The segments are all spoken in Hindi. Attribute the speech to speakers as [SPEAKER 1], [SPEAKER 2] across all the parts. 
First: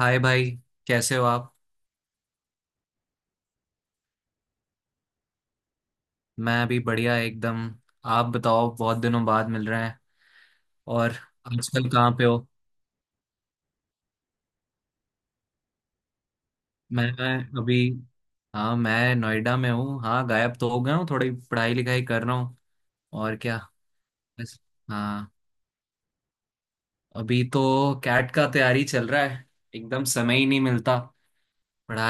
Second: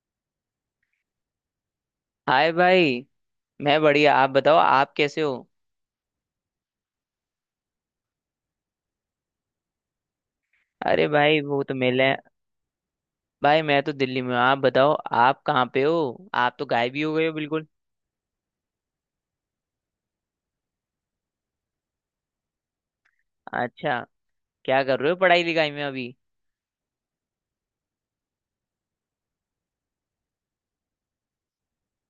[SPEAKER 1] हाय भाई। कैसे हो आप?
[SPEAKER 2] हाय भाई। मैं बढ़िया, आप बताओ आप कैसे हो।
[SPEAKER 1] मैं अभी बढ़िया एकदम। आप बताओ, बहुत दिनों बाद मिल रहे हैं।
[SPEAKER 2] अरे
[SPEAKER 1] और
[SPEAKER 2] भाई वो तो
[SPEAKER 1] आजकल
[SPEAKER 2] मिले
[SPEAKER 1] कहाँ
[SPEAKER 2] हैं।
[SPEAKER 1] पे हो?
[SPEAKER 2] भाई मैं तो दिल्ली में हूँ, आप बताओ आप कहाँ पे हो, आप तो गायब ही
[SPEAKER 1] मैं
[SPEAKER 2] हो गए हो बिल्कुल।
[SPEAKER 1] अभी हाँ, मैं नोएडा में हूँ। हाँ, गायब तो हो गया हूँ, थोड़ी पढ़ाई लिखाई कर रहा हूँ। और क्या,
[SPEAKER 2] अच्छा,
[SPEAKER 1] बस।
[SPEAKER 2] क्या कर रहे हो
[SPEAKER 1] हाँ,
[SPEAKER 2] पढ़ाई लिखाई में अभी।
[SPEAKER 1] अभी तो कैट का तैयारी चल रहा है। एकदम समय ही नहीं मिलता।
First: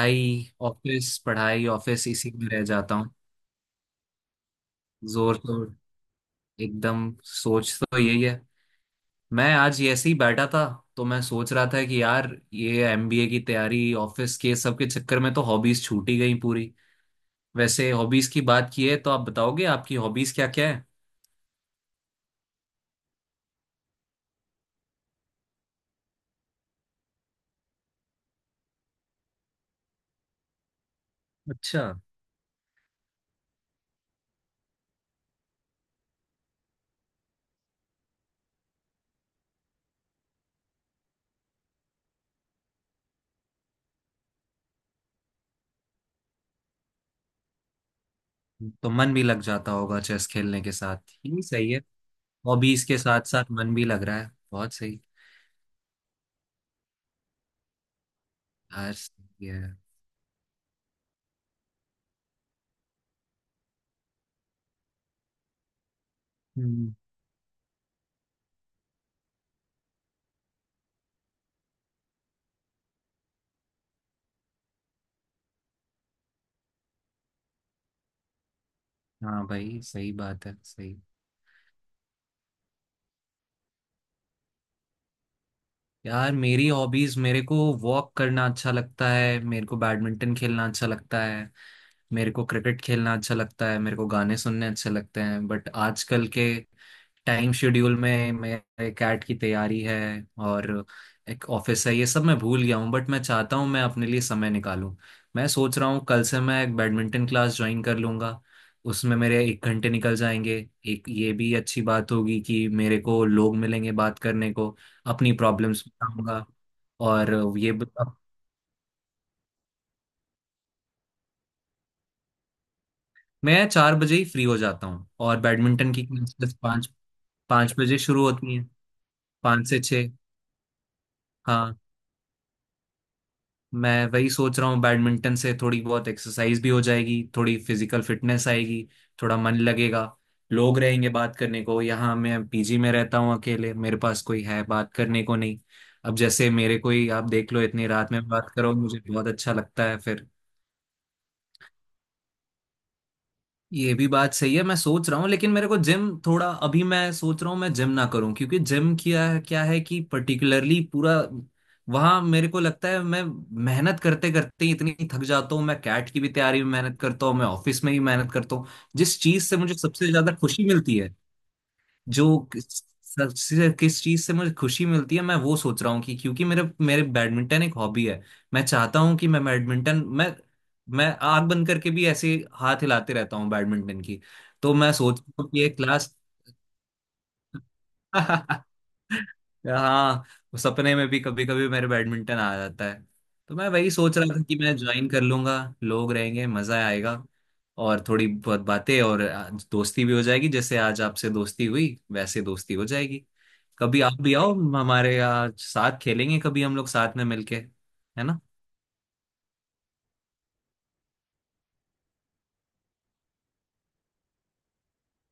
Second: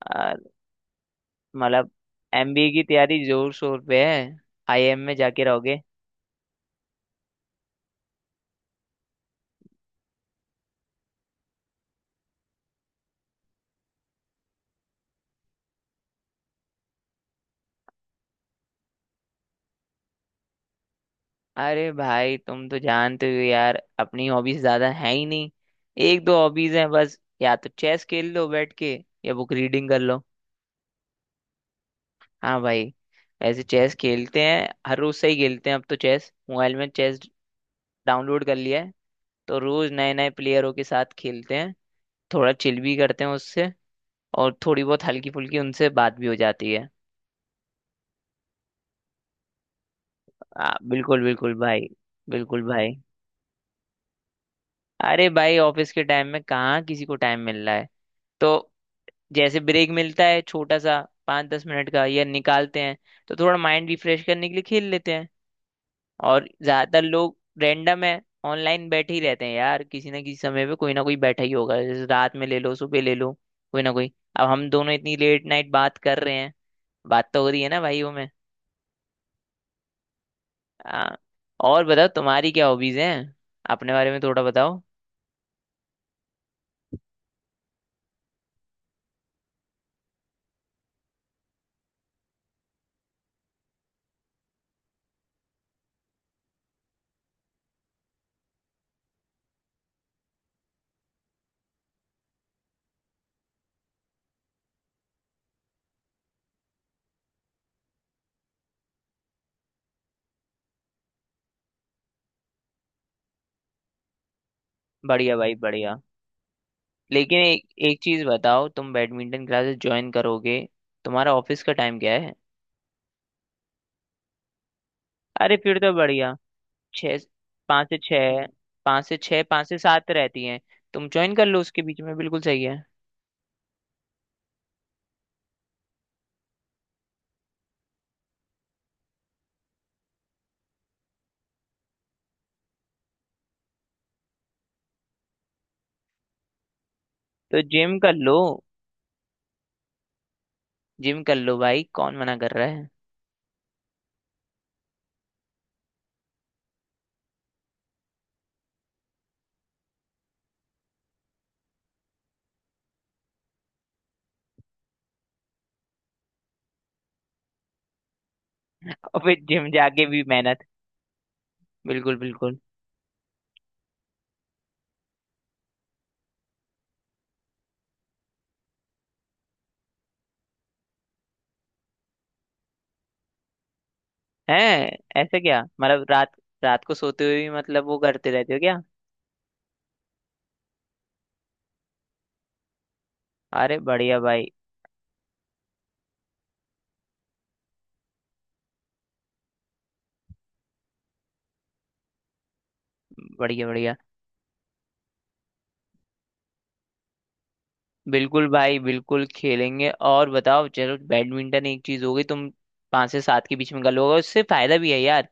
[SPEAKER 2] आ,
[SPEAKER 1] ऑफिस, पढ़ाई
[SPEAKER 2] मतलब
[SPEAKER 1] ऑफिस, इसी में रह
[SPEAKER 2] एमबीए की
[SPEAKER 1] जाता हूँ।
[SPEAKER 2] तैयारी जोर शोर पे है, आईआईएम में
[SPEAKER 1] जोर
[SPEAKER 2] जाके
[SPEAKER 1] तो
[SPEAKER 2] रहोगे।
[SPEAKER 1] एकदम सोच तो यही है। मैं आज ये ऐसे ही बैठा था तो मैं सोच रहा था कि यार, ये एमबीए की तैयारी, ऑफिस के, सब के चक्कर में तो हॉबीज छूट ही गई पूरी। वैसे हॉबीज की बात की है तो आप बताओगे, आपकी हॉबीज क्या क्या है।
[SPEAKER 2] अरे भाई तुम तो जानते हो यार, अपनी हॉबीज ज्यादा है ही नहीं। एक दो हॉबीज हैं बस, या तो चेस खेल लो बैठ के या बुक रीडिंग कर लो।
[SPEAKER 1] अच्छा।
[SPEAKER 2] हाँ भाई, ऐसे चेस खेलते हैं हर रोज से ही खेलते हैं, अब तो चेस मोबाइल में चेस डाउनलोड कर लिया है, तो रोज नए नए प्लेयरों के साथ खेलते हैं। थोड़ा चिल भी करते हैं उससे, और थोड़ी बहुत हल्की फुल्की उनसे बात भी हो जाती है।
[SPEAKER 1] तो मन भी लग जाता होगा चेस खेलने के साथ,
[SPEAKER 2] बिल्कुल
[SPEAKER 1] ये
[SPEAKER 2] बिल्कुल
[SPEAKER 1] सही है।
[SPEAKER 2] भाई, बिल्कुल
[SPEAKER 1] हॉबीज
[SPEAKER 2] भाई।
[SPEAKER 1] के साथ साथ मन भी लग रहा है, बहुत सही।
[SPEAKER 2] अरे भाई ऑफिस के टाइम में कहाँ किसी को टाइम मिल रहा है, तो
[SPEAKER 1] यार सही
[SPEAKER 2] जैसे
[SPEAKER 1] है।
[SPEAKER 2] ब्रेक मिलता है छोटा सा, 5-10 मिनट का या निकालते हैं, तो थोड़ा माइंड रिफ्रेश करने के लिए खेल लेते हैं। और
[SPEAKER 1] हम्म,
[SPEAKER 2] ज्यादातर लोग रैंडम है ऑनलाइन बैठे ही रहते हैं यार, किसी ना किसी समय पे कोई ना कोई बैठा ही होगा, जैसे रात में ले लो सुबह ले लो, कोई ना कोई। अब हम दोनों इतनी लेट नाइट बात कर रहे हैं, बात तो हो रही है ना भाइयों में।
[SPEAKER 1] हाँ भाई, सही बात है, सही।
[SPEAKER 2] हाँ। और बताओ तुम्हारी क्या हॉबीज हैं, अपने बारे में थोड़ा बताओ।
[SPEAKER 1] यार, मेरी हॉबीज, मेरे को वॉक करना अच्छा लगता है, मेरे को बैडमिंटन खेलना अच्छा लगता है, मेरे को क्रिकेट खेलना अच्छा लगता है, मेरे को गाने सुनने अच्छे लगते हैं। बट आजकल के टाइम शेड्यूल में मेरे कैट की तैयारी है और एक ऑफिस है, ये सब मैं भूल गया हूँ। बट मैं चाहता हूँ मैं अपने लिए समय निकालूं। मैं सोच रहा हूँ कल से मैं एक बैडमिंटन क्लास ज्वाइन कर लूंगा, उसमें मेरे एक घंटे निकल जाएंगे। एक ये भी अच्छी बात होगी कि मेरे को लोग मिलेंगे बात करने को, अपनी
[SPEAKER 2] बढ़िया भाई
[SPEAKER 1] प्रॉब्लम्स
[SPEAKER 2] बढ़िया।
[SPEAKER 1] बताऊंगा। और
[SPEAKER 2] लेकिन एक
[SPEAKER 1] ये ब-
[SPEAKER 2] एक चीज बताओ, तुम बैडमिंटन क्लासेस ज्वाइन करोगे, तुम्हारा ऑफिस का टाइम क्या है।
[SPEAKER 1] मैं 4 बजे ही फ्री हो जाता हूँ, और
[SPEAKER 2] अरे फिर तो
[SPEAKER 1] बैडमिंटन की
[SPEAKER 2] बढ़िया।
[SPEAKER 1] क्लासेस पाँच
[SPEAKER 2] छः,
[SPEAKER 1] पाँच
[SPEAKER 2] पाँच
[SPEAKER 1] बजे
[SPEAKER 2] से
[SPEAKER 1] शुरू
[SPEAKER 2] छः
[SPEAKER 1] होती हैं।
[SPEAKER 2] 5 से 6
[SPEAKER 1] पाँच
[SPEAKER 2] पाँच से
[SPEAKER 1] से छः
[SPEAKER 2] सात रहती हैं। तुम ज्वाइन कर लो
[SPEAKER 1] हाँ,
[SPEAKER 2] उसके बीच में, बिल्कुल सही है।
[SPEAKER 1] मैं वही सोच रहा हूँ, बैडमिंटन से थोड़ी बहुत एक्सरसाइज भी हो जाएगी, थोड़ी फिजिकल फिटनेस आएगी, थोड़ा मन लगेगा, लोग रहेंगे बात करने को। यहाँ मैं पीजी में रहता हूँ अकेले, मेरे पास कोई है बात करने को नहीं। अब जैसे मेरे, कोई आप देख
[SPEAKER 2] तो
[SPEAKER 1] लो, इतनी
[SPEAKER 2] जिम
[SPEAKER 1] रात
[SPEAKER 2] कर
[SPEAKER 1] में
[SPEAKER 2] लो,
[SPEAKER 1] बात करो मुझे बहुत अच्छा लगता है फिर।
[SPEAKER 2] जिम कर लो भाई, कौन मना कर रहा है।
[SPEAKER 1] ये भी बात सही है, मैं सोच रहा हूँ। लेकिन मेरे को जिम थोड़ा, अभी मैं सोच रहा हूँ मैं जिम ना करूँ, क्योंकि जिम किया क्या है कि पर्टिकुलरली पूरा वहाँ मेरे को लगता है मैं मेहनत करते करते ही इतनी थक जाता हूँ। मैं कैट की भी तैयारी में मेहनत करता हूँ, मैं ऑफिस में भी मेहनत करता हूँ। जिस
[SPEAKER 2] और फिर
[SPEAKER 1] चीज से
[SPEAKER 2] जिम
[SPEAKER 1] मुझे
[SPEAKER 2] जाके
[SPEAKER 1] सबसे
[SPEAKER 2] भी
[SPEAKER 1] ज्यादा
[SPEAKER 2] मेहनत,
[SPEAKER 1] खुशी मिलती है,
[SPEAKER 2] बिल्कुल
[SPEAKER 1] जो
[SPEAKER 2] बिल्कुल
[SPEAKER 1] किस- सबसे किस चीज से मुझे खुशी मिलती है मैं वो सोच रहा हूँ। कि क्योंकि मेरे मेरे बैडमिंटन एक हॉबी है, मैं चाहता हूँ कि मैं बैडमिंटन मैं आग बंद करके भी ऐसे हाथ हिलाते रहता हूँ बैडमिंटन की।
[SPEAKER 2] है।
[SPEAKER 1] तो मैं सोच
[SPEAKER 2] ऐसा
[SPEAKER 1] रहा हूँ कि
[SPEAKER 2] क्या
[SPEAKER 1] एक
[SPEAKER 2] मतलब,
[SPEAKER 1] क्लास।
[SPEAKER 2] रात रात को सोते हुए भी मतलब वो करते रहते हो क्या।
[SPEAKER 1] हाँ, सपने में भी कभी कभी मेरे बैडमिंटन आ जाता है। तो मैं
[SPEAKER 2] अरे
[SPEAKER 1] वही सोच
[SPEAKER 2] बढ़िया
[SPEAKER 1] रहा था
[SPEAKER 2] भाई,
[SPEAKER 1] कि मैं ज्वाइन कर लूंगा, लोग रहेंगे, मजा आएगा। और थोड़ी बहुत बातें और आज दोस्ती भी हो जाएगी, जैसे आज आपसे दोस्ती हुई वैसे दोस्ती हो जाएगी।
[SPEAKER 2] बढ़िया बढ़िया।
[SPEAKER 1] कभी आप भी आओ, हमारे यहाँ साथ खेलेंगे, कभी हम लोग साथ में मिलके, है ना।
[SPEAKER 2] बिल्कुल भाई बिल्कुल खेलेंगे, और बताओ चलो बैडमिंटन एक चीज हो गई, तुम 5 से 7 के बीच में कर लोगे, उससे फायदा भी है यार।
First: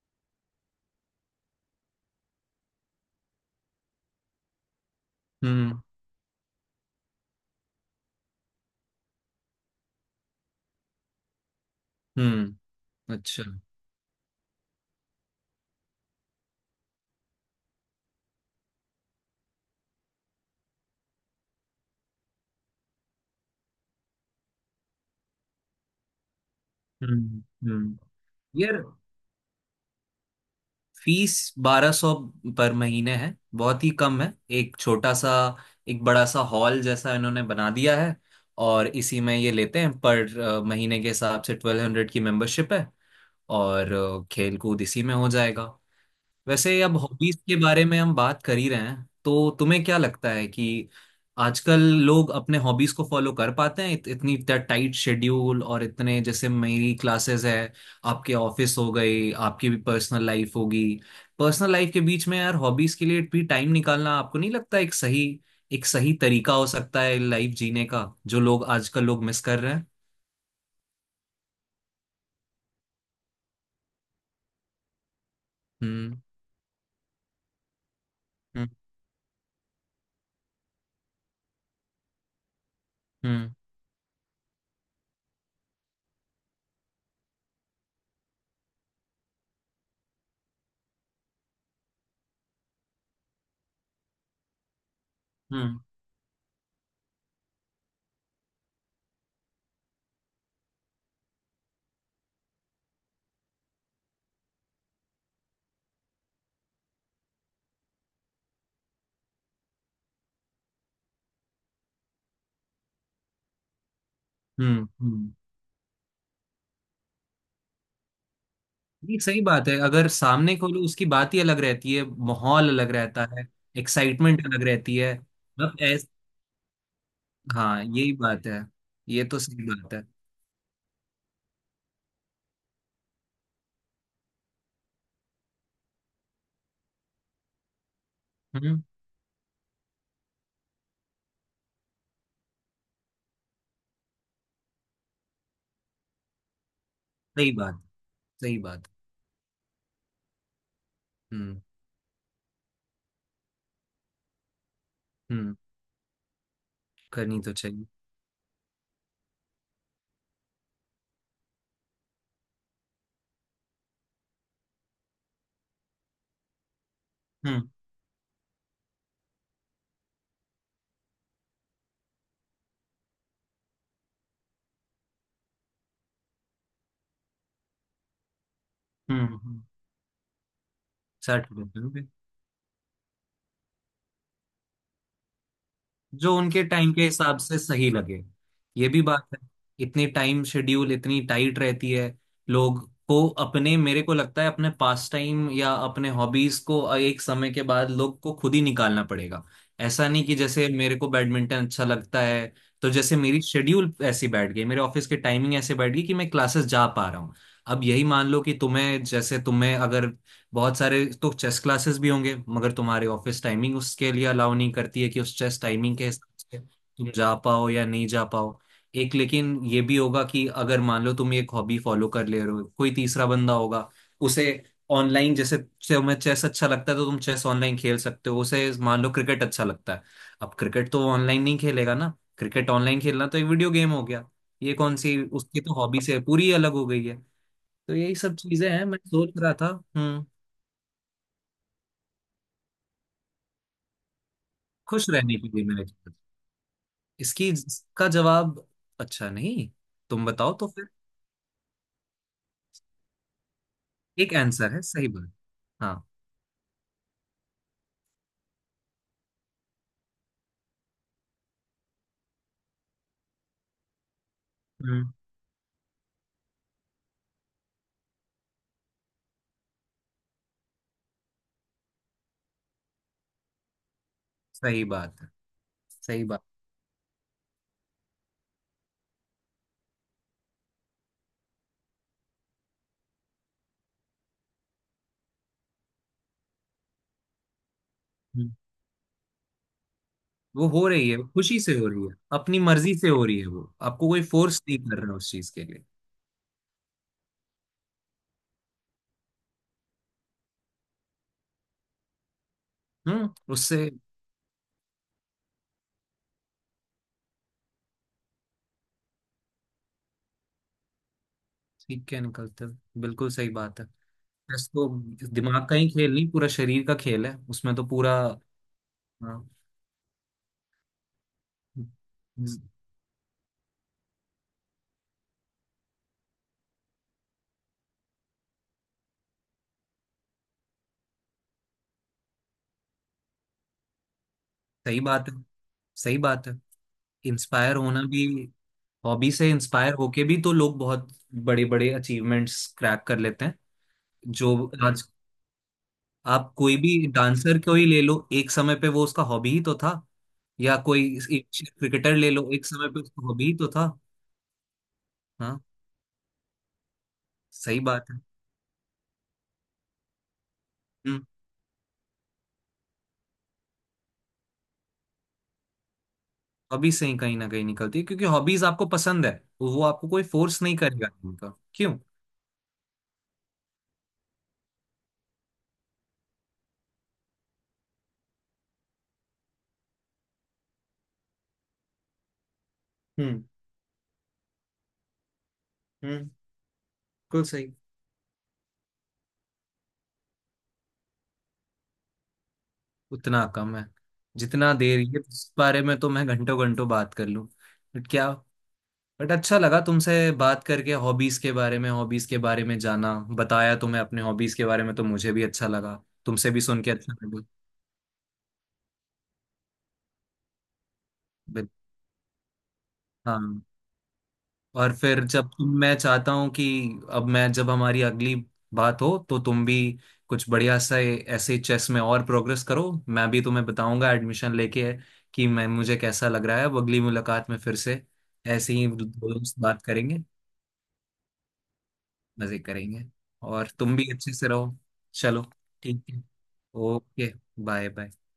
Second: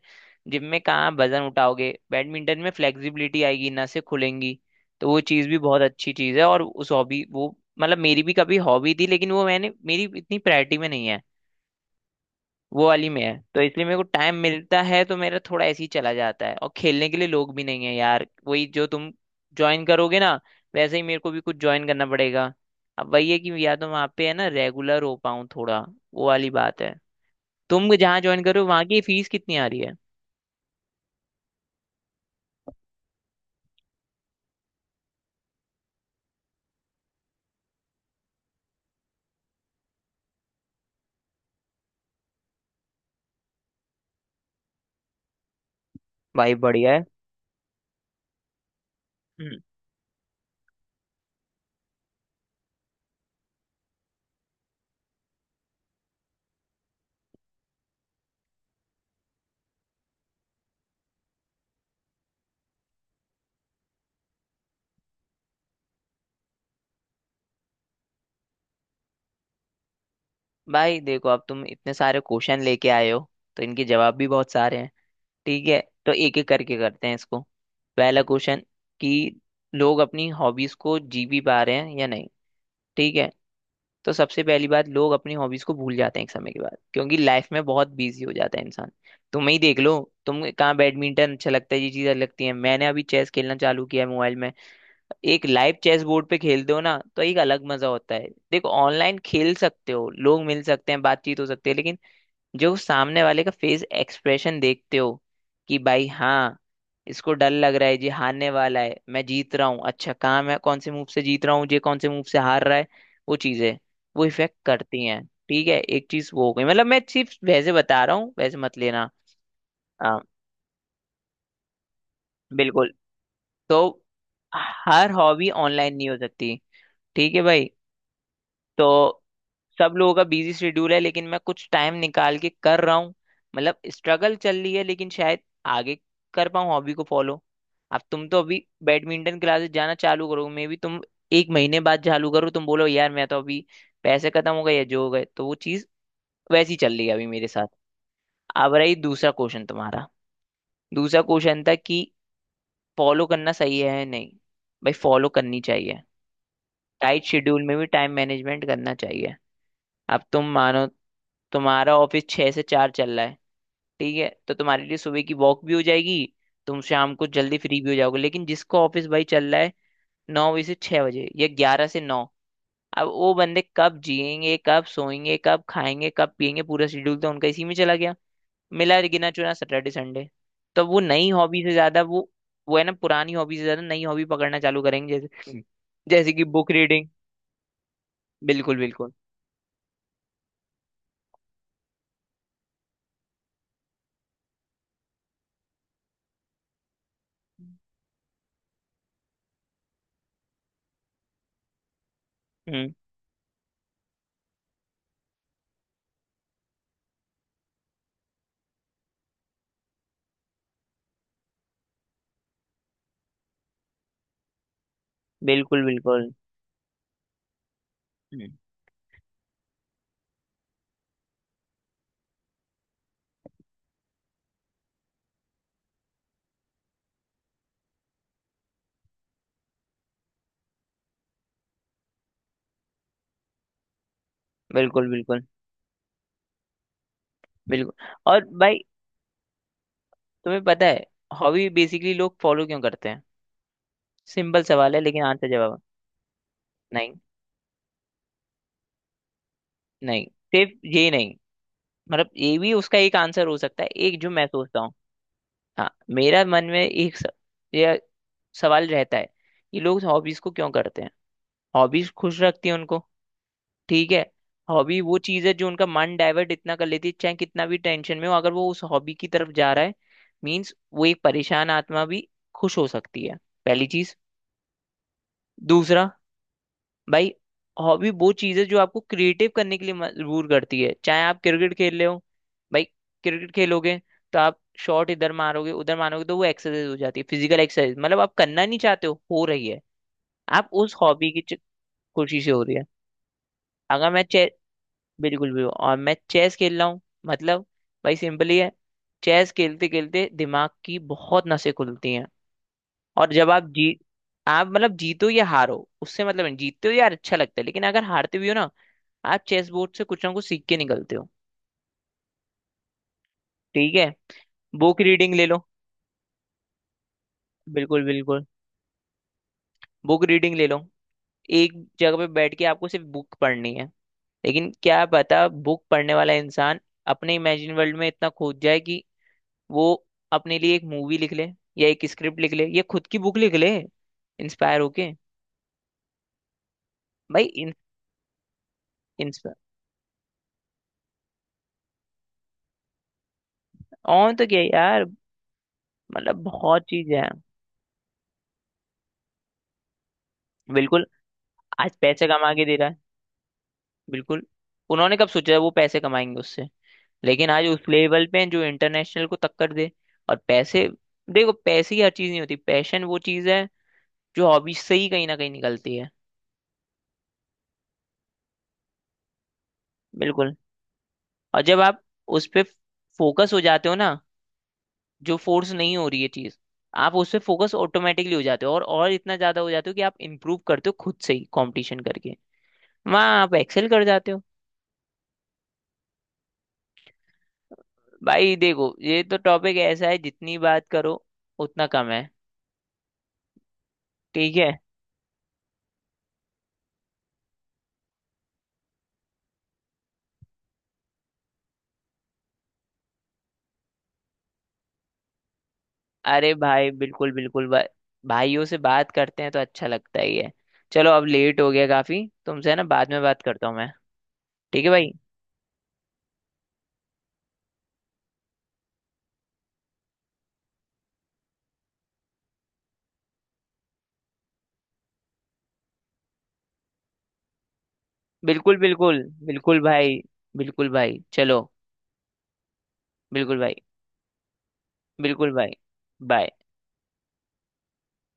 [SPEAKER 2] जिम में कहाँ वजन उठाओगे, बैडमिंटन में फ्लेक्सिबिलिटी आएगी, नसें खुलेंगी। तो वो चीज़ भी
[SPEAKER 1] हम्म,
[SPEAKER 2] बहुत अच्छी चीज़ है, और उस हॉबी वो मतलब मेरी भी कभी हॉबी थी, लेकिन वो मैंने मेरी इतनी प्रायोरिटी में नहीं है।
[SPEAKER 1] हम्म।
[SPEAKER 2] वो वाली में है
[SPEAKER 1] अच्छा।
[SPEAKER 2] तो इसलिए, मेरे को टाइम मिलता है तो मेरा थोड़ा ऐसे ही चला जाता है, और खेलने के लिए लोग भी नहीं है यार। वही जो तुम ज्वाइन करोगे ना, वैसे ही मेरे को भी कुछ ज्वाइन करना पड़ेगा। अब वही है कि या तो वहाँ पे है ना, रेगुलर हो पाऊँ थोड़ा, वो वाली बात है।
[SPEAKER 1] हम्म,
[SPEAKER 2] तुम
[SPEAKER 1] हम्म।
[SPEAKER 2] जहाँ ज्वाइन करो
[SPEAKER 1] यार,
[SPEAKER 2] वहाँ की फीस कितनी आ रही है।
[SPEAKER 1] फीस 1200 पर महीने है, बहुत ही कम है। एक छोटा सा, एक बड़ा सा हॉल जैसा इन्होंने बना दिया है और इसी में ये लेते हैं। पर महीने के हिसाब से 1200 की मेंबरशिप है। और खेल कूद इसी में हो जाएगा।
[SPEAKER 2] भाई
[SPEAKER 1] वैसे
[SPEAKER 2] बढ़िया
[SPEAKER 1] अब
[SPEAKER 2] है।
[SPEAKER 1] हॉबीज के बारे में हम बात कर ही रहे हैं तो
[SPEAKER 2] हम्म।
[SPEAKER 1] तुम्हें क्या लगता है कि आजकल लोग अपने हॉबीज को फॉलो कर पाते हैं? इतनी टाइट शेड्यूल और इतने, जैसे मेरी क्लासेस है, आपके ऑफिस हो गई, आपकी भी पर्सनल लाइफ होगी, पर्सनल लाइफ के बीच में यार हॉबीज के लिए भी टाइम निकालना, आपको नहीं लगता एक सही, एक सही तरीका हो सकता है लाइफ जीने का, जो लोग आजकल लोग मिस कर रहे हैं?
[SPEAKER 2] भाई देखो, अब तुम इतने सारे क्वेश्चन लेके आए हो, तो इनके जवाब भी बहुत सारे हैं। ठीक है, तो
[SPEAKER 1] हम्म,
[SPEAKER 2] एक एक करके करते हैं इसको। पहला क्वेश्चन
[SPEAKER 1] हम्म।
[SPEAKER 2] कि लोग अपनी हॉबीज को जी भी पा रहे हैं या नहीं। ठीक है।
[SPEAKER 1] हम्म,
[SPEAKER 2] तो सबसे पहली बात, लोग अपनी हॉबीज को भूल जाते हैं एक समय के बाद, क्योंकि लाइफ में बहुत बिजी हो जाता है इंसान। तुम ही देख लो, तुम कहाँ बैडमिंटन अच्छा लगता है, ये चीजें लगती हैं। मैंने अभी चेस खेलना चालू किया है मोबाइल में। एक लाइव
[SPEAKER 1] हम्म।
[SPEAKER 2] चेस बोर्ड पे खेलते हो ना तो एक अलग मजा होता है। देखो ऑनलाइन खेल सकते हो, लोग मिल सकते हैं, बातचीत हो सकती है, लेकिन जो सामने वाले का फेस एक्सप्रेशन देखते हो, कि भाई हाँ, इसको डर लग रहा है, ये हारने वाला है, मैं जीत रहा हूँ, अच्छा कहाँ मैं कौन से मूव से जीत रहा हूँ, ये कौन से मूव से हार रहा है, वो चीजें वो इफेक्ट
[SPEAKER 1] हम्म,
[SPEAKER 2] करती हैं।
[SPEAKER 1] हम्म।
[SPEAKER 2] ठीक है, एक चीज वो हो गई, मतलब मैं सिर्फ वैसे बता रहा हूँ, वैसे मत लेना।
[SPEAKER 1] नहीं, सही बात है। अगर
[SPEAKER 2] हाँ
[SPEAKER 1] सामने खोलो, उसकी बात ही अलग रहती है, माहौल अलग
[SPEAKER 2] बिल्कुल।
[SPEAKER 1] रहता है,
[SPEAKER 2] तो
[SPEAKER 1] एक्साइटमेंट अलग रहती
[SPEAKER 2] हर
[SPEAKER 1] है।
[SPEAKER 2] हॉबी
[SPEAKER 1] अब
[SPEAKER 2] ऑनलाइन
[SPEAKER 1] ऐस
[SPEAKER 2] नहीं हो सकती। ठीक है भाई।
[SPEAKER 1] हाँ, यही बात है।
[SPEAKER 2] तो
[SPEAKER 1] ये तो सही बात
[SPEAKER 2] सब
[SPEAKER 1] है।
[SPEAKER 2] लोगों का बिजी शेड्यूल है, लेकिन मैं कुछ टाइम निकाल के कर रहा हूँ, मतलब स्ट्रगल चल रही है, लेकिन शायद आगे कर पाऊँ हॉबी को फॉलो। अब तुम तो अभी
[SPEAKER 1] हम्म।
[SPEAKER 2] बैडमिंटन क्लासेस जाना चालू करो, मे भी तुम 1 महीने बाद चालू करो, तुम बोलो यार मैं तो अभी पैसे खत्म हो गए या जो हो गए, तो वो चीज़ वैसी चल रही है अभी मेरे
[SPEAKER 1] सही
[SPEAKER 2] साथ।
[SPEAKER 1] बात, सही
[SPEAKER 2] अब
[SPEAKER 1] बात।
[SPEAKER 2] रही दूसरा क्वेश्चन तुम्हारा, दूसरा
[SPEAKER 1] हम्म,
[SPEAKER 2] क्वेश्चन था कि फॉलो करना सही है या नहीं। भाई फॉलो
[SPEAKER 1] हम्म।
[SPEAKER 2] करनी चाहिए, टाइट
[SPEAKER 1] करनी तो
[SPEAKER 2] शेड्यूल में
[SPEAKER 1] चाहिए।
[SPEAKER 2] भी टाइम मैनेजमेंट करना चाहिए। अब तुम मानो तुम्हारा ऑफिस 6 से 4 चल रहा है, ठीक है, तो तुम्हारे लिए सुबह की वॉक भी हो जाएगी, तुम शाम को जल्दी
[SPEAKER 1] हम्म,
[SPEAKER 2] फ्री भी हो जाओगे। लेकिन जिसका ऑफिस भाई चल रहा है 9 बजे से 6 बजे, या 11 से 9, अब वो बंदे कब जिएंगे, कब सोएंगे, कब खाएंगे, कब पिएंगे, पूरा शेड्यूल तो उनका इसी में चला गया, मिला
[SPEAKER 1] हम्म।
[SPEAKER 2] गिना चुना
[SPEAKER 1] हम्म।
[SPEAKER 2] Saturday Sunday. तो वो नई
[SPEAKER 1] साठ।
[SPEAKER 2] हॉबी से ज्यादा वो है ना, पुरानी हॉबी से ज्यादा नई हॉबी पकड़ना चालू करेंगे, जैसे जैसे
[SPEAKER 1] जो
[SPEAKER 2] कि
[SPEAKER 1] उनके
[SPEAKER 2] बुक
[SPEAKER 1] टाइम के
[SPEAKER 2] रीडिंग।
[SPEAKER 1] हिसाब से सही लगे।
[SPEAKER 2] बिल्कुल
[SPEAKER 1] ये भी
[SPEAKER 2] बिल्कुल।
[SPEAKER 1] बात है। इतनी टाइम शेड्यूल इतनी टाइट रहती है, लोग को अपने, मेरे को लगता है अपने पास टाइम या अपने हॉबीज को एक समय के बाद लोग को खुद ही निकालना पड़ेगा। ऐसा नहीं कि जैसे मेरे को बैडमिंटन अच्छा लगता है तो
[SPEAKER 2] हम्म,
[SPEAKER 1] जैसे मेरी शेड्यूल ऐसी बैठ गई, मेरे ऑफिस की टाइमिंग ऐसे बैठ गई कि मैं क्लासेस जा पा रहा हूँ। अब यही मान लो कि तुम्हें, जैसे तुम्हें अगर बहुत सारे तो चेस क्लासेस भी होंगे, मगर तुम्हारे ऑफिस टाइमिंग उसके लिए अलाउ नहीं करती है कि उस चेस
[SPEAKER 2] बिल्कुल
[SPEAKER 1] टाइमिंग के हिसाब
[SPEAKER 2] बिल्कुल
[SPEAKER 1] से तुम जा पाओ या नहीं जा पाओ। एक लेकिन ये भी होगा कि अगर मान लो तुम एक हॉबी फॉलो कर ले रहे हो, कोई तीसरा बंदा होगा उसे, ऑनलाइन, जैसे तुम्हें चेस अच्छा लगता है तो तुम चेस ऑनलाइन खेल सकते हो, उसे मान लो क्रिकेट अच्छा लगता है, अब क्रिकेट तो ऑनलाइन नहीं खेलेगा ना। क्रिकेट ऑनलाइन खेलना तो एक वीडियो गेम हो गया। ये कौन
[SPEAKER 2] बिल्कुल
[SPEAKER 1] सी,
[SPEAKER 2] बिल्कुल
[SPEAKER 1] उसकी तो हॉबी से पूरी अलग हो गई है।
[SPEAKER 2] बिल्कुल।
[SPEAKER 1] तो यही सब
[SPEAKER 2] और
[SPEAKER 1] चीजें
[SPEAKER 2] भाई
[SPEAKER 1] हैं मैं सोच रहा था। हम्म।
[SPEAKER 2] तुम्हें पता है, हॉबी बेसिकली लोग फॉलो क्यों करते हैं, सिंपल सवाल है,
[SPEAKER 1] खुश
[SPEAKER 2] लेकिन
[SPEAKER 1] रहने के
[SPEAKER 2] आंसर
[SPEAKER 1] लिए
[SPEAKER 2] जवाब है,
[SPEAKER 1] मैंने किया।
[SPEAKER 2] नहीं।
[SPEAKER 1] इसकी इसका जवाब। अच्छा, नहीं, तुम
[SPEAKER 2] नहीं
[SPEAKER 1] बताओ तो
[SPEAKER 2] सिर्फ
[SPEAKER 1] फिर।
[SPEAKER 2] ये नहीं, मतलब ये भी उसका एक आंसर हो सकता है, एक जो
[SPEAKER 1] एक
[SPEAKER 2] मैं
[SPEAKER 1] आंसर
[SPEAKER 2] सोचता
[SPEAKER 1] है,
[SPEAKER 2] हूँ।
[SPEAKER 1] सही बात।
[SPEAKER 2] हाँ
[SPEAKER 1] हाँ।
[SPEAKER 2] मेरा मन में एक ये सवाल रहता है कि लोग हॉबीज को क्यों करते हैं। हॉबीज खुश रखती है उनको, ठीक है। हॉबी
[SPEAKER 1] हम्म।
[SPEAKER 2] वो चीज है जो उनका मन डाइवर्ट इतना कर लेती है, चाहे कितना भी टेंशन में हो, अगर वो उस हॉबी की तरफ जा रहा है, मीन्स वो एक परेशान आत्मा भी खुश हो सकती है, पहली चीज।
[SPEAKER 1] सही बात है,
[SPEAKER 2] दूसरा,
[SPEAKER 1] सही बात।
[SPEAKER 2] भाई हॉबी वो चीज है जो आपको क्रिएटिव करने के लिए मजबूर करती है। चाहे आप क्रिकेट खेल रहे हो, भाई क्रिकेट खेलोगे तो आप शॉट इधर मारोगे उधर मारोगे, तो वो एक्सरसाइज हो जाती है, फिजिकल एक्सरसाइज, मतलब आप
[SPEAKER 1] हम्म।
[SPEAKER 2] करना नहीं चाहते हो रही है।
[SPEAKER 1] वो
[SPEAKER 2] आप
[SPEAKER 1] हो
[SPEAKER 2] उस
[SPEAKER 1] रही है,
[SPEAKER 2] हॉबी की
[SPEAKER 1] खुशी से हो रही है,
[SPEAKER 2] खुशी से
[SPEAKER 1] अपनी
[SPEAKER 2] हो रही है।
[SPEAKER 1] मर्जी से हो रही है, वो आपको
[SPEAKER 2] अगर मैं
[SPEAKER 1] कोई
[SPEAKER 2] चेस
[SPEAKER 1] फोर्स नहीं कर रहा उस चीज
[SPEAKER 2] बिल्कुल भी,
[SPEAKER 1] के लिए।
[SPEAKER 2] और मैं चेस खेल रहा हूँ, मतलब भाई सिंपली है, चेस खेलते खेलते दिमाग की बहुत नसें खुलती हैं।
[SPEAKER 1] हम्म।
[SPEAKER 2] और जब आप
[SPEAKER 1] उससे
[SPEAKER 2] जीत, आप मतलब जीतो या हारो, उससे मतलब नहीं, जीतते हो यार अच्छा लगता है, लेकिन अगर हारते भी हो ना, आप चेस बोर्ड से कुछ ना कुछ सीख के निकलते हो,
[SPEAKER 1] सीख के निकलते हो, बिल्कुल सही बात है।
[SPEAKER 2] ठीक है।
[SPEAKER 1] चेस तो
[SPEAKER 2] बुक रीडिंग ले लो,
[SPEAKER 1] दिमाग का ही खेल नहीं, पूरा शरीर का खेल है, उसमें तो
[SPEAKER 2] बिल्कुल
[SPEAKER 1] पूरा।
[SPEAKER 2] बिल्कुल।
[SPEAKER 1] हाँ।
[SPEAKER 2] बुक रीडिंग ले लो, एक जगह पे बैठ के
[SPEAKER 1] हम्म,
[SPEAKER 2] आपको सिर्फ बुक पढ़नी है, लेकिन क्या पता बुक पढ़ने वाला इंसान अपने इमेजिन वर्ल्ड में इतना खोद जाए कि वो अपने लिए एक मूवी लिख ले, या एक स्क्रिप्ट लिख ले, या खुद की बुक लिख ले, इंस्पायर
[SPEAKER 1] सही
[SPEAKER 2] होके।
[SPEAKER 1] बात है, सही बात है।
[SPEAKER 2] भाई
[SPEAKER 1] इंस्पायर होना भी, हॉबी से
[SPEAKER 2] इंस्पायर,
[SPEAKER 1] इंस्पायर होके भी तो लोग बहुत बड़े बड़े अचीवमेंट्स क्रैक कर लेते हैं,
[SPEAKER 2] और तो
[SPEAKER 1] जो
[SPEAKER 2] क्या
[SPEAKER 1] आज।
[SPEAKER 2] यार,
[SPEAKER 1] हम्म।
[SPEAKER 2] मतलब
[SPEAKER 1] आप कोई
[SPEAKER 2] बहुत
[SPEAKER 1] भी
[SPEAKER 2] चीज है।
[SPEAKER 1] डांसर को ही ले लो, एक समय पे वो उसका हॉबी ही तो था। या
[SPEAKER 2] बिल्कुल,
[SPEAKER 1] कोई
[SPEAKER 2] आज
[SPEAKER 1] क्रिकेटर
[SPEAKER 2] पैसे
[SPEAKER 1] ले लो,
[SPEAKER 2] कमा के
[SPEAKER 1] एक
[SPEAKER 2] दे रहा
[SPEAKER 1] समय
[SPEAKER 2] है,
[SPEAKER 1] पे उसका हॉबी ही तो था।
[SPEAKER 2] बिल्कुल। उन्होंने कब सोचा
[SPEAKER 1] हाँ,
[SPEAKER 2] है वो पैसे कमाएंगे उससे, लेकिन आज
[SPEAKER 1] सही
[SPEAKER 2] उस
[SPEAKER 1] बात है।
[SPEAKER 2] लेवल पे हैं जो इंटरनेशनल को टक्कर दे। और पैसे,
[SPEAKER 1] हम्म।
[SPEAKER 2] देखो पैसे ही हर चीज नहीं होती, पैशन वो चीज है जो हॉबी से ही कहीं ना कहीं निकलती है।
[SPEAKER 1] हॉबी से ही कहीं ना कहीं निकलती है, क्योंकि हॉबीज आपको पसंद है, वो आपको कोई
[SPEAKER 2] बिल्कुल,
[SPEAKER 1] फोर्स नहीं करेगा उनका,
[SPEAKER 2] और जब
[SPEAKER 1] क्यों।
[SPEAKER 2] आप उस पे फोकस हो जाते हो ना, जो फोर्स नहीं हो रही है चीज, आप उस पे फोकस ऑटोमेटिकली हो जाते हो, और इतना ज्यादा हो जाते हो कि आप इम्प्रूव करते हो खुद से ही कंपटीशन करके, वहां
[SPEAKER 1] हम्म,
[SPEAKER 2] आप एक्सेल कर जाते हो।
[SPEAKER 1] हम्म। बिल्कुल सही।
[SPEAKER 2] भाई देखो ये तो टॉपिक ऐसा है, जितनी बात करो उतना कम है,
[SPEAKER 1] उतना कम है।
[SPEAKER 2] ठीक है।
[SPEAKER 1] जितना देर, ये इस बारे में तो मैं घंटों घंटों बात कर लूं। बट क्या बट अच्छा लगा तुमसे बात करके, हॉबीज के बारे में, हॉबीज के बारे में जाना, बताया तुम्हें अपने हॉबीज के बारे में तो मुझे भी अच्छा लगा, तुमसे
[SPEAKER 2] अरे
[SPEAKER 1] भी सुन
[SPEAKER 2] भाई
[SPEAKER 1] के अच्छा
[SPEAKER 2] बिल्कुल
[SPEAKER 1] लगा।
[SPEAKER 2] बिल्कुल भाइयों से बात करते हैं तो अच्छा लगता ही है। चलो अब लेट
[SPEAKER 1] बिल-
[SPEAKER 2] हो गया काफी तुमसे, है ना, बाद में बात
[SPEAKER 1] हाँ।
[SPEAKER 2] करता हूँ मैं। ठीक है
[SPEAKER 1] और
[SPEAKER 2] भाई,
[SPEAKER 1] फिर जब तुम, मैं चाहता हूँ कि अब मैं, जब हमारी अगली बात हो तो तुम भी कुछ बढ़िया सा ऐसे चेस में और प्रोग्रेस करो, मैं भी तुम्हें बताऊंगा एडमिशन लेके कि मैं, मुझे कैसा लग रहा है। अब अगली मुलाकात में फिर से ऐसे
[SPEAKER 2] बिल्कुल
[SPEAKER 1] ही
[SPEAKER 2] बिल्कुल
[SPEAKER 1] दोस्त
[SPEAKER 2] बिल्कुल
[SPEAKER 1] बात करेंगे,
[SPEAKER 2] भाई, बिल्कुल भाई चलो,
[SPEAKER 1] मजे करेंगे।
[SPEAKER 2] बिल्कुल
[SPEAKER 1] और
[SPEAKER 2] भाई,
[SPEAKER 1] तुम भी अच्छे से रहो। चलो,
[SPEAKER 2] बिल्कुल भाई।
[SPEAKER 1] ठीक है।
[SPEAKER 2] बाय।
[SPEAKER 1] Okay, bye bye.